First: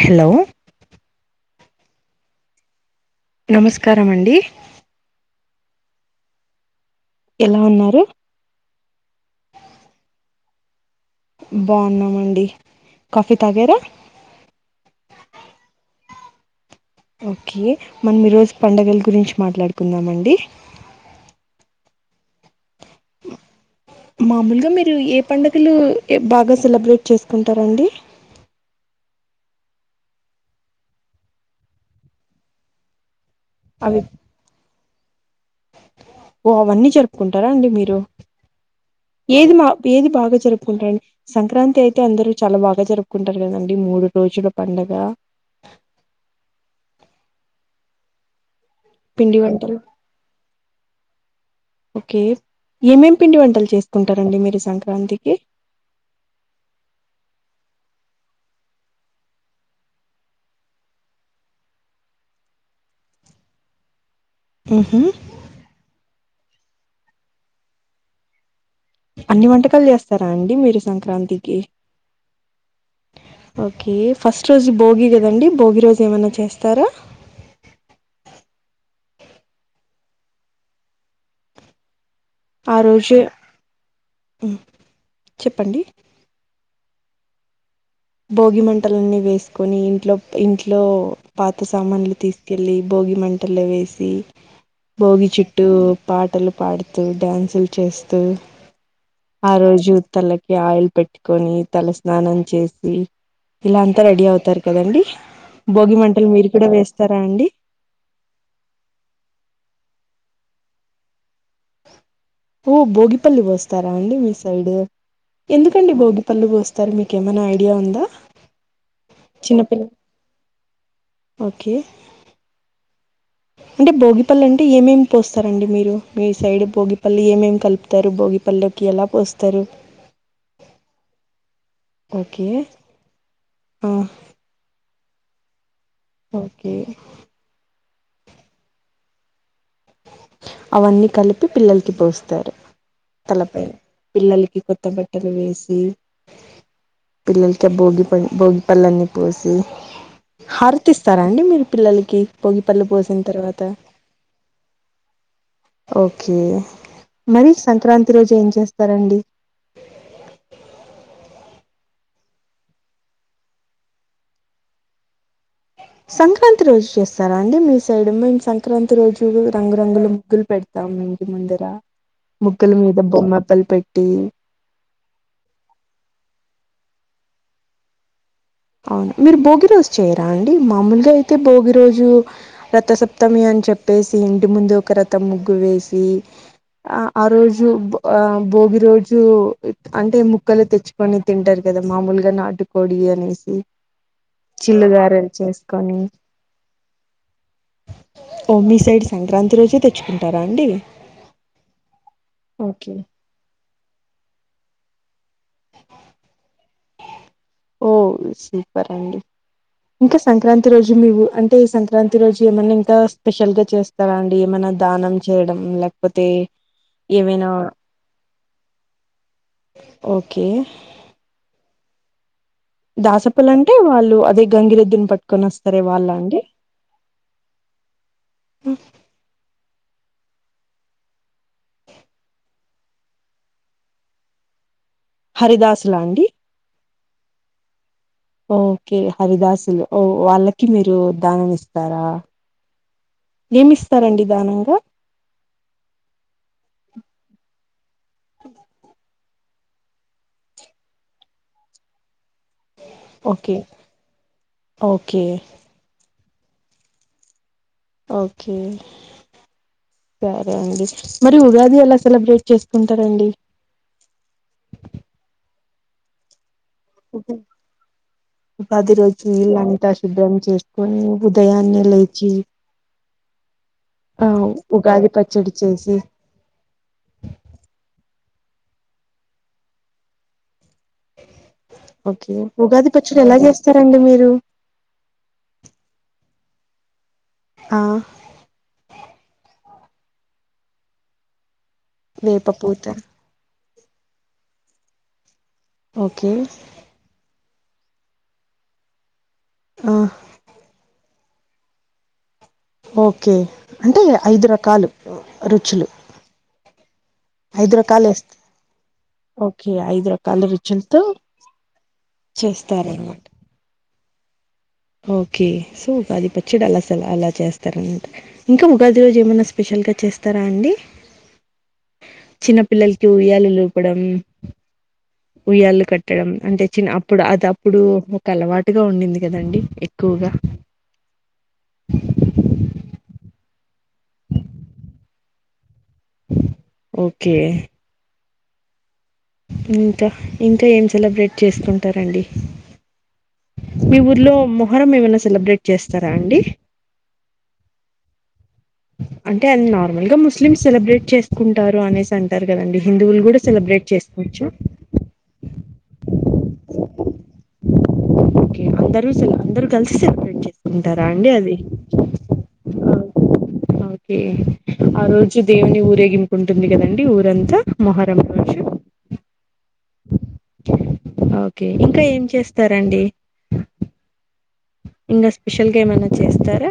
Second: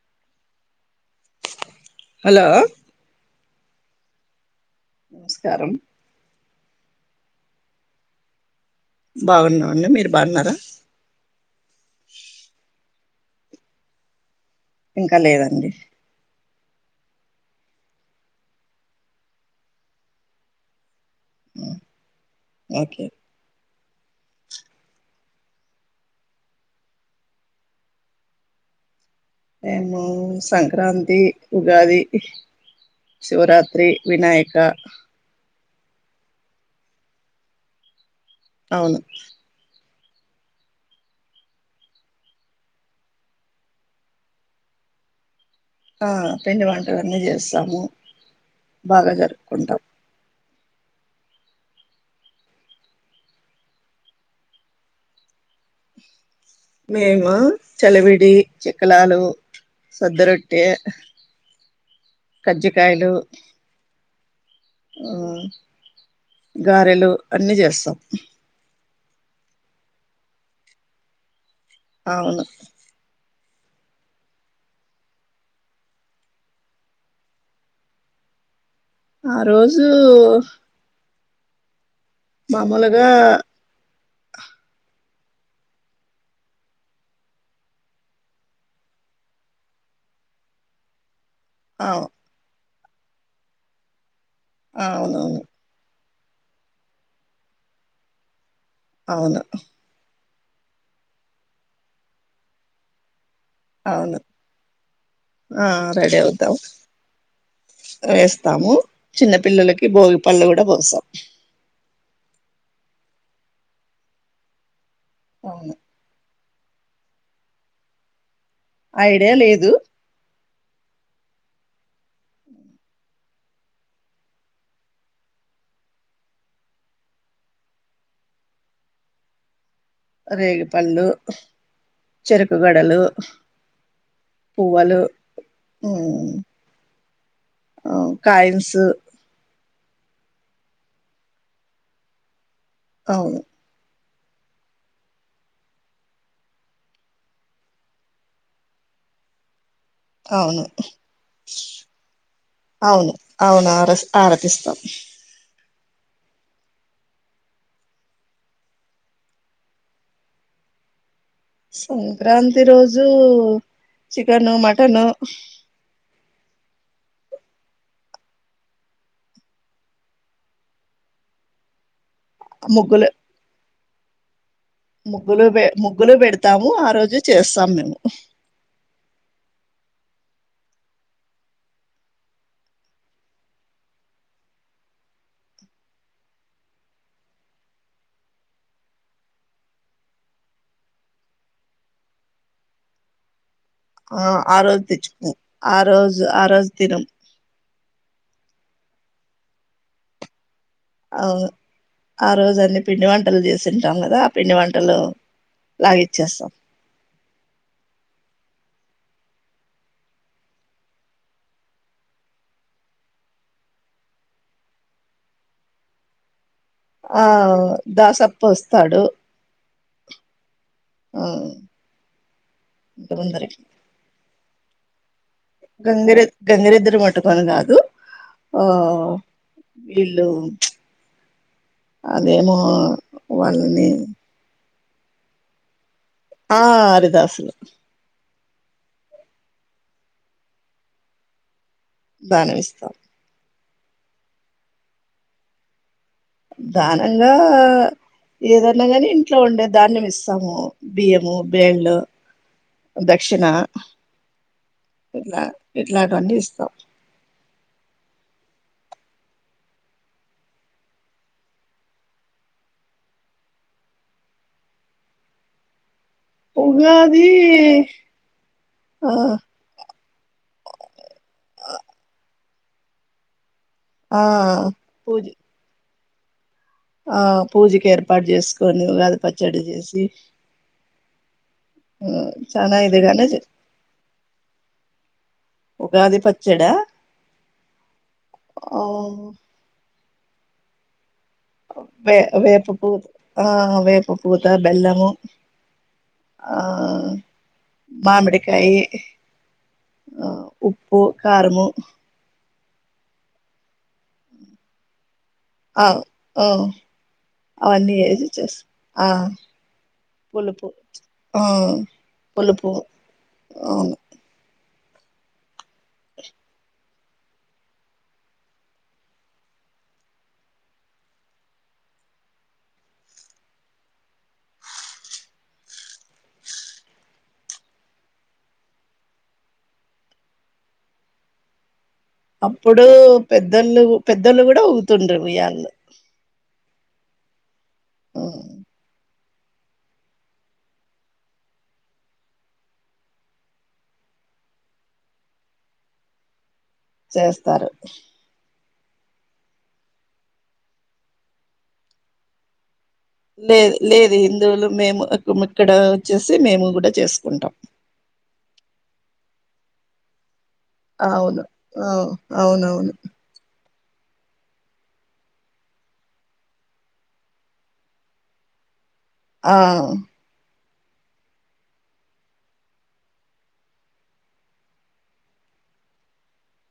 Hello hello నమస్కారమండి స్కారం ఎలా ఉన్నారు బాగున్నామండి మీరు బాన్నారా బాన్నామండి కాఫీ తాగారా ఇంకా లేదండి ఓకే మనం ఈరోజు పండగలు గురించి మాట్లాడుకుందామండి ఓకే మామూలుగా మీరు ఏ పండుగలు బాగా సెలబ్రేట్ చేసుకుంటారంండి మేము సంక్రాంతి ఉగాది శివరాత్రి అవి వినాయక ఓ అవన్నీ జరుపుకుంటారా అండి మీరు అవును ఏది మా ఏది బాగా జరుపుకుంటారండి సంక్రాంతి అయితే అందరూ చాలా బాగా జరుపుకుంటారు కదండి మూడు రోజుల పండగ ఆ పిండి వంటలన్నీ జేస్తాము బాగా పిండి వంటలు జరుపుకుంటాం ఓకే ఏమేమి పిండి వంటలు చేసుకుంటారండి మీరు సంక్రాంతికి మేము చలివిడి చెక్కలాలు సద్దరొట్టె కజ్జికాయలు ఉహు ఆ గారెలు అన్ని జేస్సాం అన్ని వంటకాలు జేస్తారా అండి మీరు సంక్రాంతికి అవును ఓకే ఫస్ట్ రోజు భోగి గదండి భోగి రోజు ఏమైనా చేస్తారా ఆ రోజు ఆ మామూలుగా రోజు చెప్పండి భోగి మంటలన్నీ వేసుకొని ఇంట్లో ఇంట్లో పాత అవు సామాన్లు తీసుకెల్ లి బోగి మంటల్లో వేసి అవునవును బోగిచిట్టు పాటలు పాడుతూ డ్యాన్సులు చేస్తూ అవును ఆ రోజూ తలకి ఆయిల్ పెట్టుకొని తల స్నానం చేసి మీ ఇలా అంతా అవును రెడీ అవుతారు కదండి ఆ భోగి రెడీ మంటలు మీరు అవుతాం కూడా వేస్తారా అండి వేస్తాము చిన్న పిల్లలకి భోగి పండ్లు గూడా బోస్సాం ఓ భోగిపల్లు బోస్తారా అండి మీ సైడ్ అవును ఎందుకండి బోగి పళ్ళు పోస్తారు మీకేమైనా ఐడియా ఉందా ఐడియా లేదు చిన్నపిల్ల ఓకే అంటే భోగిపళ్ళు అంటే ఏమేమి పోస్తారండి మీరు మీ సైడ్ భోగిపళ్ళు ఏమేమి కలుపుతారు భోగిపళ్లకి ఎలా పోస్తారు రేగిపళ్ళు ఓకే చెరుకుగడలు ఆ, పువ్వలు ఉమ్ ఓకే ఆ క ఐమ్స్ అవన్నీ కలిపి పిల్లలకి పోస్తారు. అవును తలపైన పిల్లలకి కొత్త బట్టలు వేసి పిల్లలకి భోగిప భోగిపళ్లన్ని పోసి అవును హరతిస్తారాండి మీరు పిల్లలకి పొగిపళ్ళు అవును పోసిన తర్వాత అవును ఆర ఆరతిస్తాం ఓకే మరి సంక్రాంతి రోజు ఏం చేస్తారండి. సంక్రాంతి రోజు చికెను మటను సంక్రాంతి రోజు చేస్సారా అండి. మీ సైడ్ మేము సంక్రాంతి రోజు రంగురంగులు ముగ్గులు పెడతాము. ఇంటి ముందర ముగ్గుల మీద ముగ్గులు బొమ్మప్పలు పె ట్టి ముగ్గులు పె ముగ్గులు పెడతాము. ఆ రోజు చేస్సాం మేము ఉహ్ అవునా మీరు భోగి రోజు చేయరా అండి మామూలుగా అయితే భోగి రోజు రథసప్తమి అని చెప్పేసి, ఇంటి ముందు ఒక రథం ముగ్గు వేసి, ఆ ఆ రోజు భో ఆ భోగి రోజు అంటే ముక్కలు తెచ్చుకొని తింటారు. కదా మామూలుగా నాటుకోడి అనేస్ ఇ ఆ ఆ రోజు తెచ్చికొం‌. ఆ రోజు ఆ రోజు తినం ఓ మీ సైడ్ సంక్రాంతి రోజే తెచ్చుకుంటారా అండి. అవు ఆ రోజ అన్ని ఓకే పిండి వంటలు చే సింటాం కదా ఆ పిండి వంటలు లాగించేస్సాం. ఓ సూపర్ అండి. ఇంకా సంక్రాంతి రోజు మీవు అంటే సంక్రాంతి రోజు ఏమన్నా ఇంకా స్పెషల్ గా చేస్తారా అండి. ఏమైనా దానం చేయడం లేకపోతే ఆ ఏమైనా దాసప్ప వస్తాడు. ఓకే ఉ దాసప్పలంటే వాళ్ళు అది గంగిరెద్దున్ పట్ గంగిరెద్ గంగిరెద్దును పట్టుకొని కాదు. ఆ వీళ్ళు ప్చ్ అదేమో వాళ్ళని హరిదాస్ ఆ హర్ దాసలు ఓకే హరిదాసులు ఓ వాళ్ళకి మీరు దానం ఇస్ దానమిస్తాం. ఏమిస్తారండి దానంగా దానంగా ఏదన్నాగాని ఇంట్లో ఉండే దాన్యం ఇస్సాము. బియ్యము బేడ్లు దక్షిణ ఓకే ఓకే ఇట్లా ఇట్లా అన్ని ఇస్తా ఓకే సరే అండి మరి ఉగాది ఎలా సెలబ్రేట్ చేసుకుంటారండి. ఉగాది ఉగాది ఆ రోజు ఇల్లంతా శుభ్రం చేసుకొని ఉదయాన్నే లేచి ఆ ఉగాది పూజ పచ్చడి చేసి ఆ పూజకు ఏర్పాటు చేసుకొని ఉగాది పచ్చడి చేసి ఆ ఓకే చానా ఉగాది పచ్చడి ఇదిగానే ఎలా చేస్తారండి మీరు చ్చాడ ఆ ఆవును వే వేప పూత ఆ వేప పూత బెల్లము ఓకే ఆ మామిడికాయి ఆ ఉప్పు కారము ఓకే అంటే ఐదు రకాలు రుచులు అవు ఓ ఐదు రకాలు వేస్త ఆ ఓకే ఐదు రకాల పులుపు రుచలతో ఆ పులుపు చేస్తారనమాట అవును ఓకే సో ఉగాది పచ్చడి అలా స అలా చేస్తారనమాట ఇంకా ఉగాది రోజు ఏమైనా స్పెషల్గా చేస్తారా అండి చిన్నపిల్లలకి ఉయ్యాాల లోపడం ఉయ్యాళ కట్టడం అంటే చిన్న అప్పుడు అది అప్పుడు ఒక అలవాటుగా ఉండింది కదండి ఎక్కువగా అప్పుడు పెద్దళ్లుు పెద్దళ్లుు కూడా ఊగుతుండ్రి ఊయ్యాళు ఓకే హూ ఇంకా ఇంకా ఏం సెలబ్రేట్ చేసుకుంటారండి మీ ఊర్లో మొహరం ఏమనా సెలబ్రేట్ చేస్తారా అండి చేస్తారు అంటే అది నార్మల్గా ముస్లిమ్స్ సెలబ్రేట్ చేసుకుంటారు అనేసి అంటారు కదండి హిందువులు కూడా లేదు సెలబ్రేట్ లేదు చేసుకోవచ్చు హిందువులు మేము ఇక్కడ వచ్చేసి మేము కూడా చేసుకుం కుంటాం ఓకే అందరూ సెల అందరూ కలిసి సెలబ్రేట్ చే అవును ఆవు అవునవును ఓకే ఆ రోజు దేవుని ఊరేగింకుంటుంది కదండి ఊరంతా మొహరం రోజు ఆ ఓకే ఇంకా ఏం చేస్తారండి ఇంకా స్పెషల్గా ఏమనా చేస్తారా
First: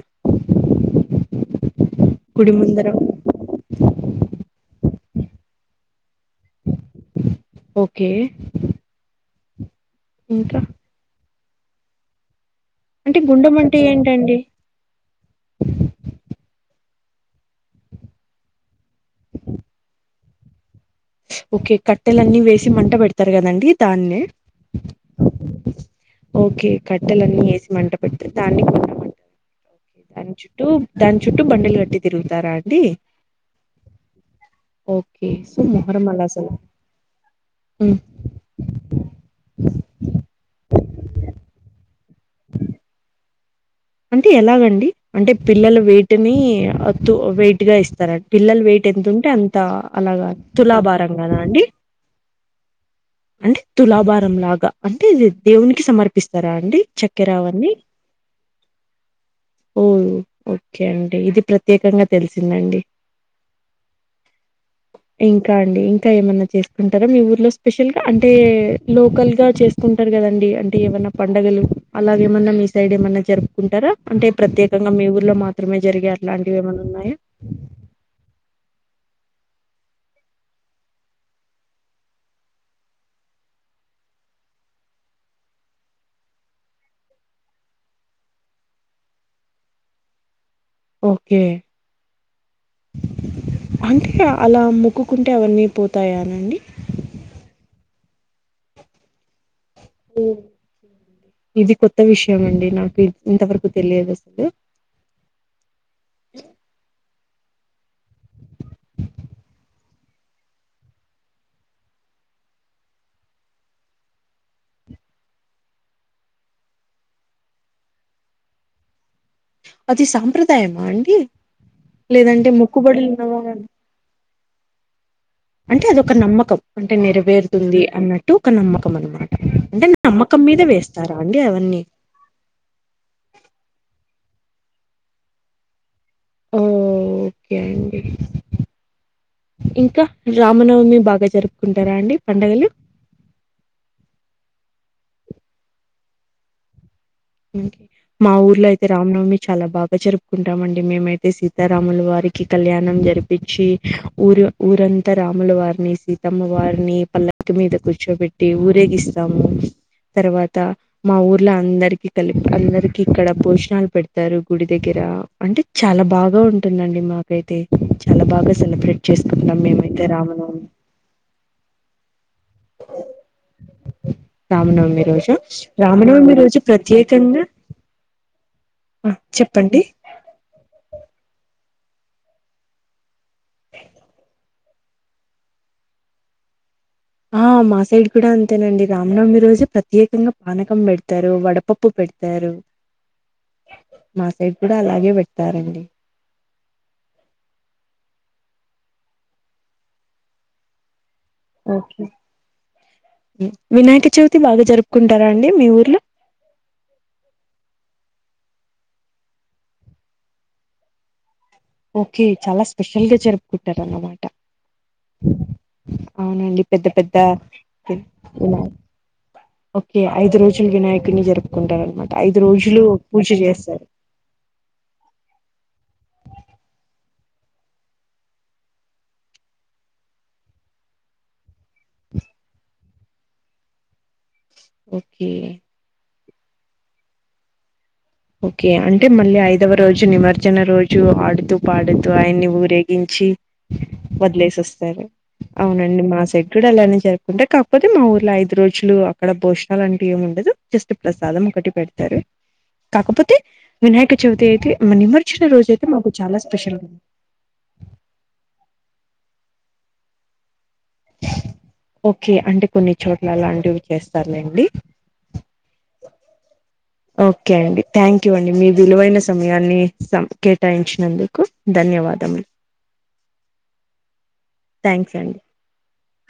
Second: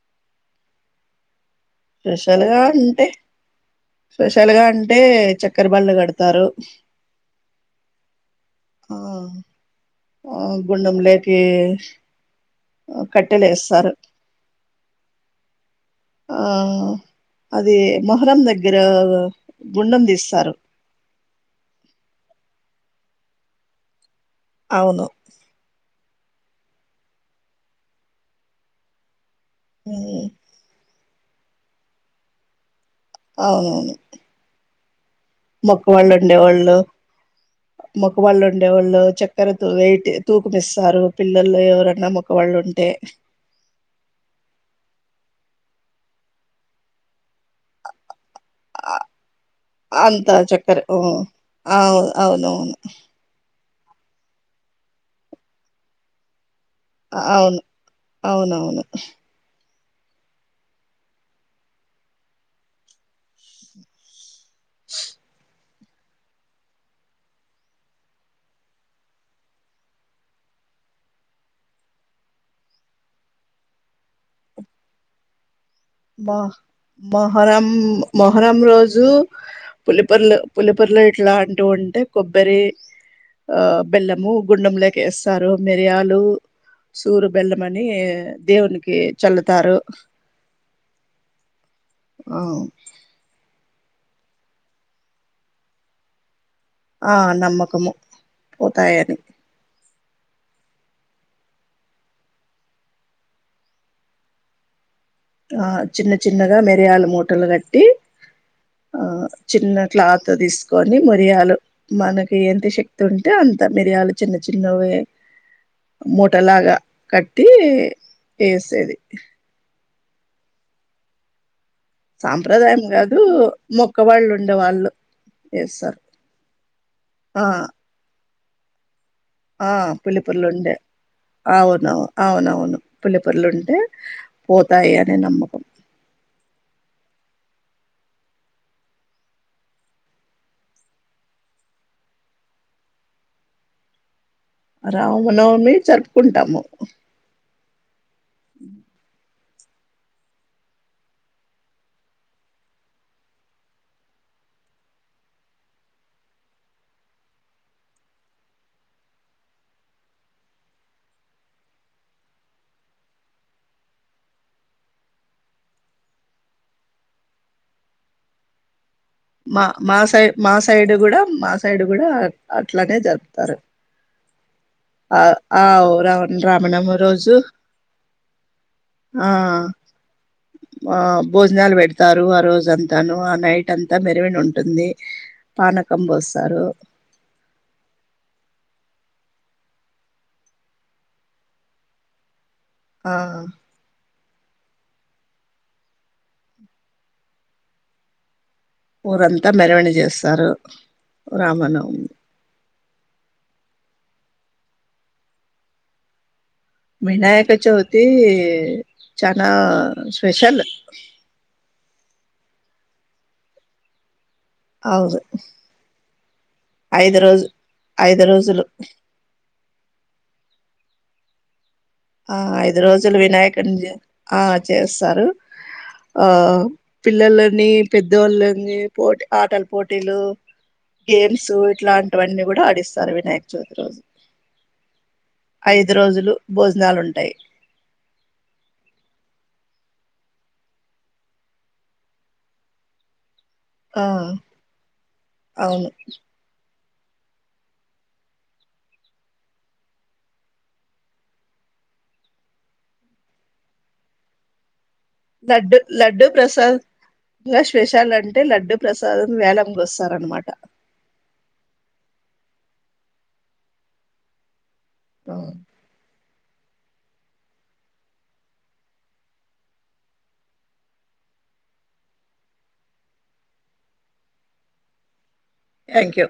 స్పెషల్ గుడి గా ముందర అంటే స్పెషల్ గా అం టే చెక్కర బళ్ళు కడ్ తరూ ఓకే ఆ ఆ ఇంకా గుండం లేట్ కే అంటే గుండెం అంటే ఏంటండి ఆ అది మొహరం దగ్గర గుండం తీస్తారు ఓకే కట్టెలన్నీ వేసి మంట పెడతారు కదండి దాన్ని అవును ఓకే కట్టెలన్నీ వేసి మంట పెడితే దాన్ని కొన్నామంట ఉమ్, కేని చటు దాని చుట్టూ బండలు కట్టి తిరుగుతారా అండి అవునవును ఓకే సో మొహరం మొక్కవాళ్ళు అలా అసలు ఉండేవాళ్ళు ఉమ్ మొక్కవాళ్ళు ఉండేవాళ్ళు చక్కర వెయిటి తూకుమిస్తారు పిల్లలు ఎవరన్నా మొక్క వాళ్ళుంటే అంటే ఎలాగండి అంటే పిల్లల వెయిటిని అ వేట్ గట్గా ఇస్తారండి పిల్లల వెయిట్ ఆ, ఎతు ఉంటే అంత అలాగా అంత చక్కర తులాభారం కదా అండి అవును అవునవును అంటే తులాభారం లాగా అంటే ఇది దేవునికి సమర్పిస్తారు రా అండి అవును చక్కెరావన్నీ అవునవును ఓ ఓకే అండి ఇది ప్రత్యేకంగా తెలిసిందండి ఇంకా ఇంకా ఏమన్నా చేసుకుంటారా మీ ఊర్లో స్పెషల్ ల్ అంటే లోకల్ గా చేసుకుంటారు కదండి అంటే ఏమన్నా పండగలు అలాగ ఏమన్నా మీ సైడ్ ఏమన్నా జరుపుకుంటారా అంటే ప్రత్యేకంగా మీ ఊర్లో మాత్ర మ మహరమ్ మహరమ్ రోజ రజు పులిపొర్లు పులిపొర్లు ఇట్లాంటివి ఉంటే కొబ్బరి ఆ బెల్లము గుండం లేక వేస్తారు మిరియాలు సూరు బెల్లం అని దేవునికి చల్లుతారు ఓకే అ అంటే అలా మొక్కుకుంటే అవన్నీ పోతాయానండి ఆ నమ్మకము పోతాయని ఇది కొత్త విషయం అండి నాకు ఇంతవరకు తెలియదు అసలు ఆ చిన్న చిన్నగా మెరియాల మూట మూటలు కట్టి ఆ చిన్న క్లాత్ తీసుకొని మరియాలు మనకి ఏంత శక్తి ఉంటే అంత మిరియాలు చిన్న చిన్న మూటలాగా కట్టి వేసేది అది సాంప్రదాయమా అండి లేదంటే సాంప్రదాయం మొక్కుబడులు కాదు ఉన్నవారు మొక్కవాళ్ళు ఉండేవాళ్ళు అంటే అదొక నమ్మకం అంటే ఆ నెరవేరుతుంది అన్నట్టు టూకన్న మకమ్మా ఆ పిల్లిపర్లు ఉండే అండి అవన్నీ అవునవు అవునవును పుల్లిపర్లుంటే పోతాయినే నమ్మకం ఓకే అండి రావనవమి జరుపుకుంటాము మా ఊర్లో అయితే రామ్నవమి చాలా బాగా జరుపుకుంటామండి మేమైతే సీతారాముల వారికి కళ్యాణం జరిపించి ఊరు ఊరంతా రాముల వారిని సీతమ్మ వారిని పల్లకి మీద కూర్చోబెట్టి ఊరేగిస్తాము తర్వాత మా ఊర్లో అందరికి కలిపి అందరికిక్కడ భోజనాలు పెడతారు గుడి దగ్గర అంటే చాలా బాగా ఉంటుందండి మాకైతే చాలా బాగా సెలబ్రేట్ చేసుకుంటాం మా మా మేమైతే సై మా రామనవమి. సైడు కూడా మా సైడు కూడా అట్లనే జరుపుతారు రామనవమి రోజు ఆ ఔ రా రామనవమి రోజు రామనవమి రోజు ప్రత్యేకంగా ఆ ఆ భోజనాలు పెడతారు ఆ రోజు అంతాను ఆ నైట్ అం త మెరవణి ఉంటుంది పానకం పోస్తారు ఆ మా సైడ్ కూడా అంతేనండి రామనవమి రోజు ప్రత్యేకంగా పానకం పెడతారు వడపప్పు పెడతారు ఆ మా సైడ్ కూడా అలాగే పెడ్తారండి ఊరంతా మెరవణి చేస్తారు ఓకే రామనవమి వినాయక చవితి బాగా జరుపుకుంటారా అండి మీ ఊర్లో వినాయక చవితి చనా స్పెషల్ ఓకే చాలా స్పెషల్ గా జరుపుకుంటారన్నమాట అవును అవునండి పెద్ద పెద్ద ఐదు రోజు ఐదు రోజులు వినాయక్ ఓకే ఐదు రోజుల వినాయకుడిని జరుపుకుంటారు అనమాట ఆ ఐదు రోజులు పూజ చేస్తారు వినాయకుడిని ఆ చేస్తారు ఆ పిల్లోలని పెద్దోళ్ళని పోటీ ఆటల పోటీలు గేమ్స్ ఇట్లాంటివన్నీ కూడా ఆడిస్ తరు వినాయక చవితి రోజు ఓకే భోజ్ నాలుంటాయ్ ఓకే అంటే మళ్ళీ ఐదవ రోజు నిమజ్జన రోజు ఆడుతూ పాడుతూ ఆయన్ని ఊరేగించి ఆ వదిలేసొస్తారు అవును అవునండి మా సైడ్ గూడ లానే జరుపుకుంటే కాకపోతే మా ఊర్లో ఐదు రోజులు అక్కడ భోజనాలంటూ ఏముండదు జస్ట్ ప్రసాదం ఒకటి పెడతారు కాకపోతే వినాయకచవితైతే లడ్డు లడ్డు ప్రసాదంగ స్పెషాలు అంటే లడ్డు ప్రసాదం వేలం గొస్తారనమాట ఓకే అంటే కొన్ని చోట్ల అలాంటివివి చేస్తారులేండి అవు ఓకే అండి థ్యాంక్ యూ అండి మీ విలువైన సమయాన్ని కేటాయించినందుకు ధన్యవాదములు థ్యాంక్స్ అండి థ్యాంక్ యూ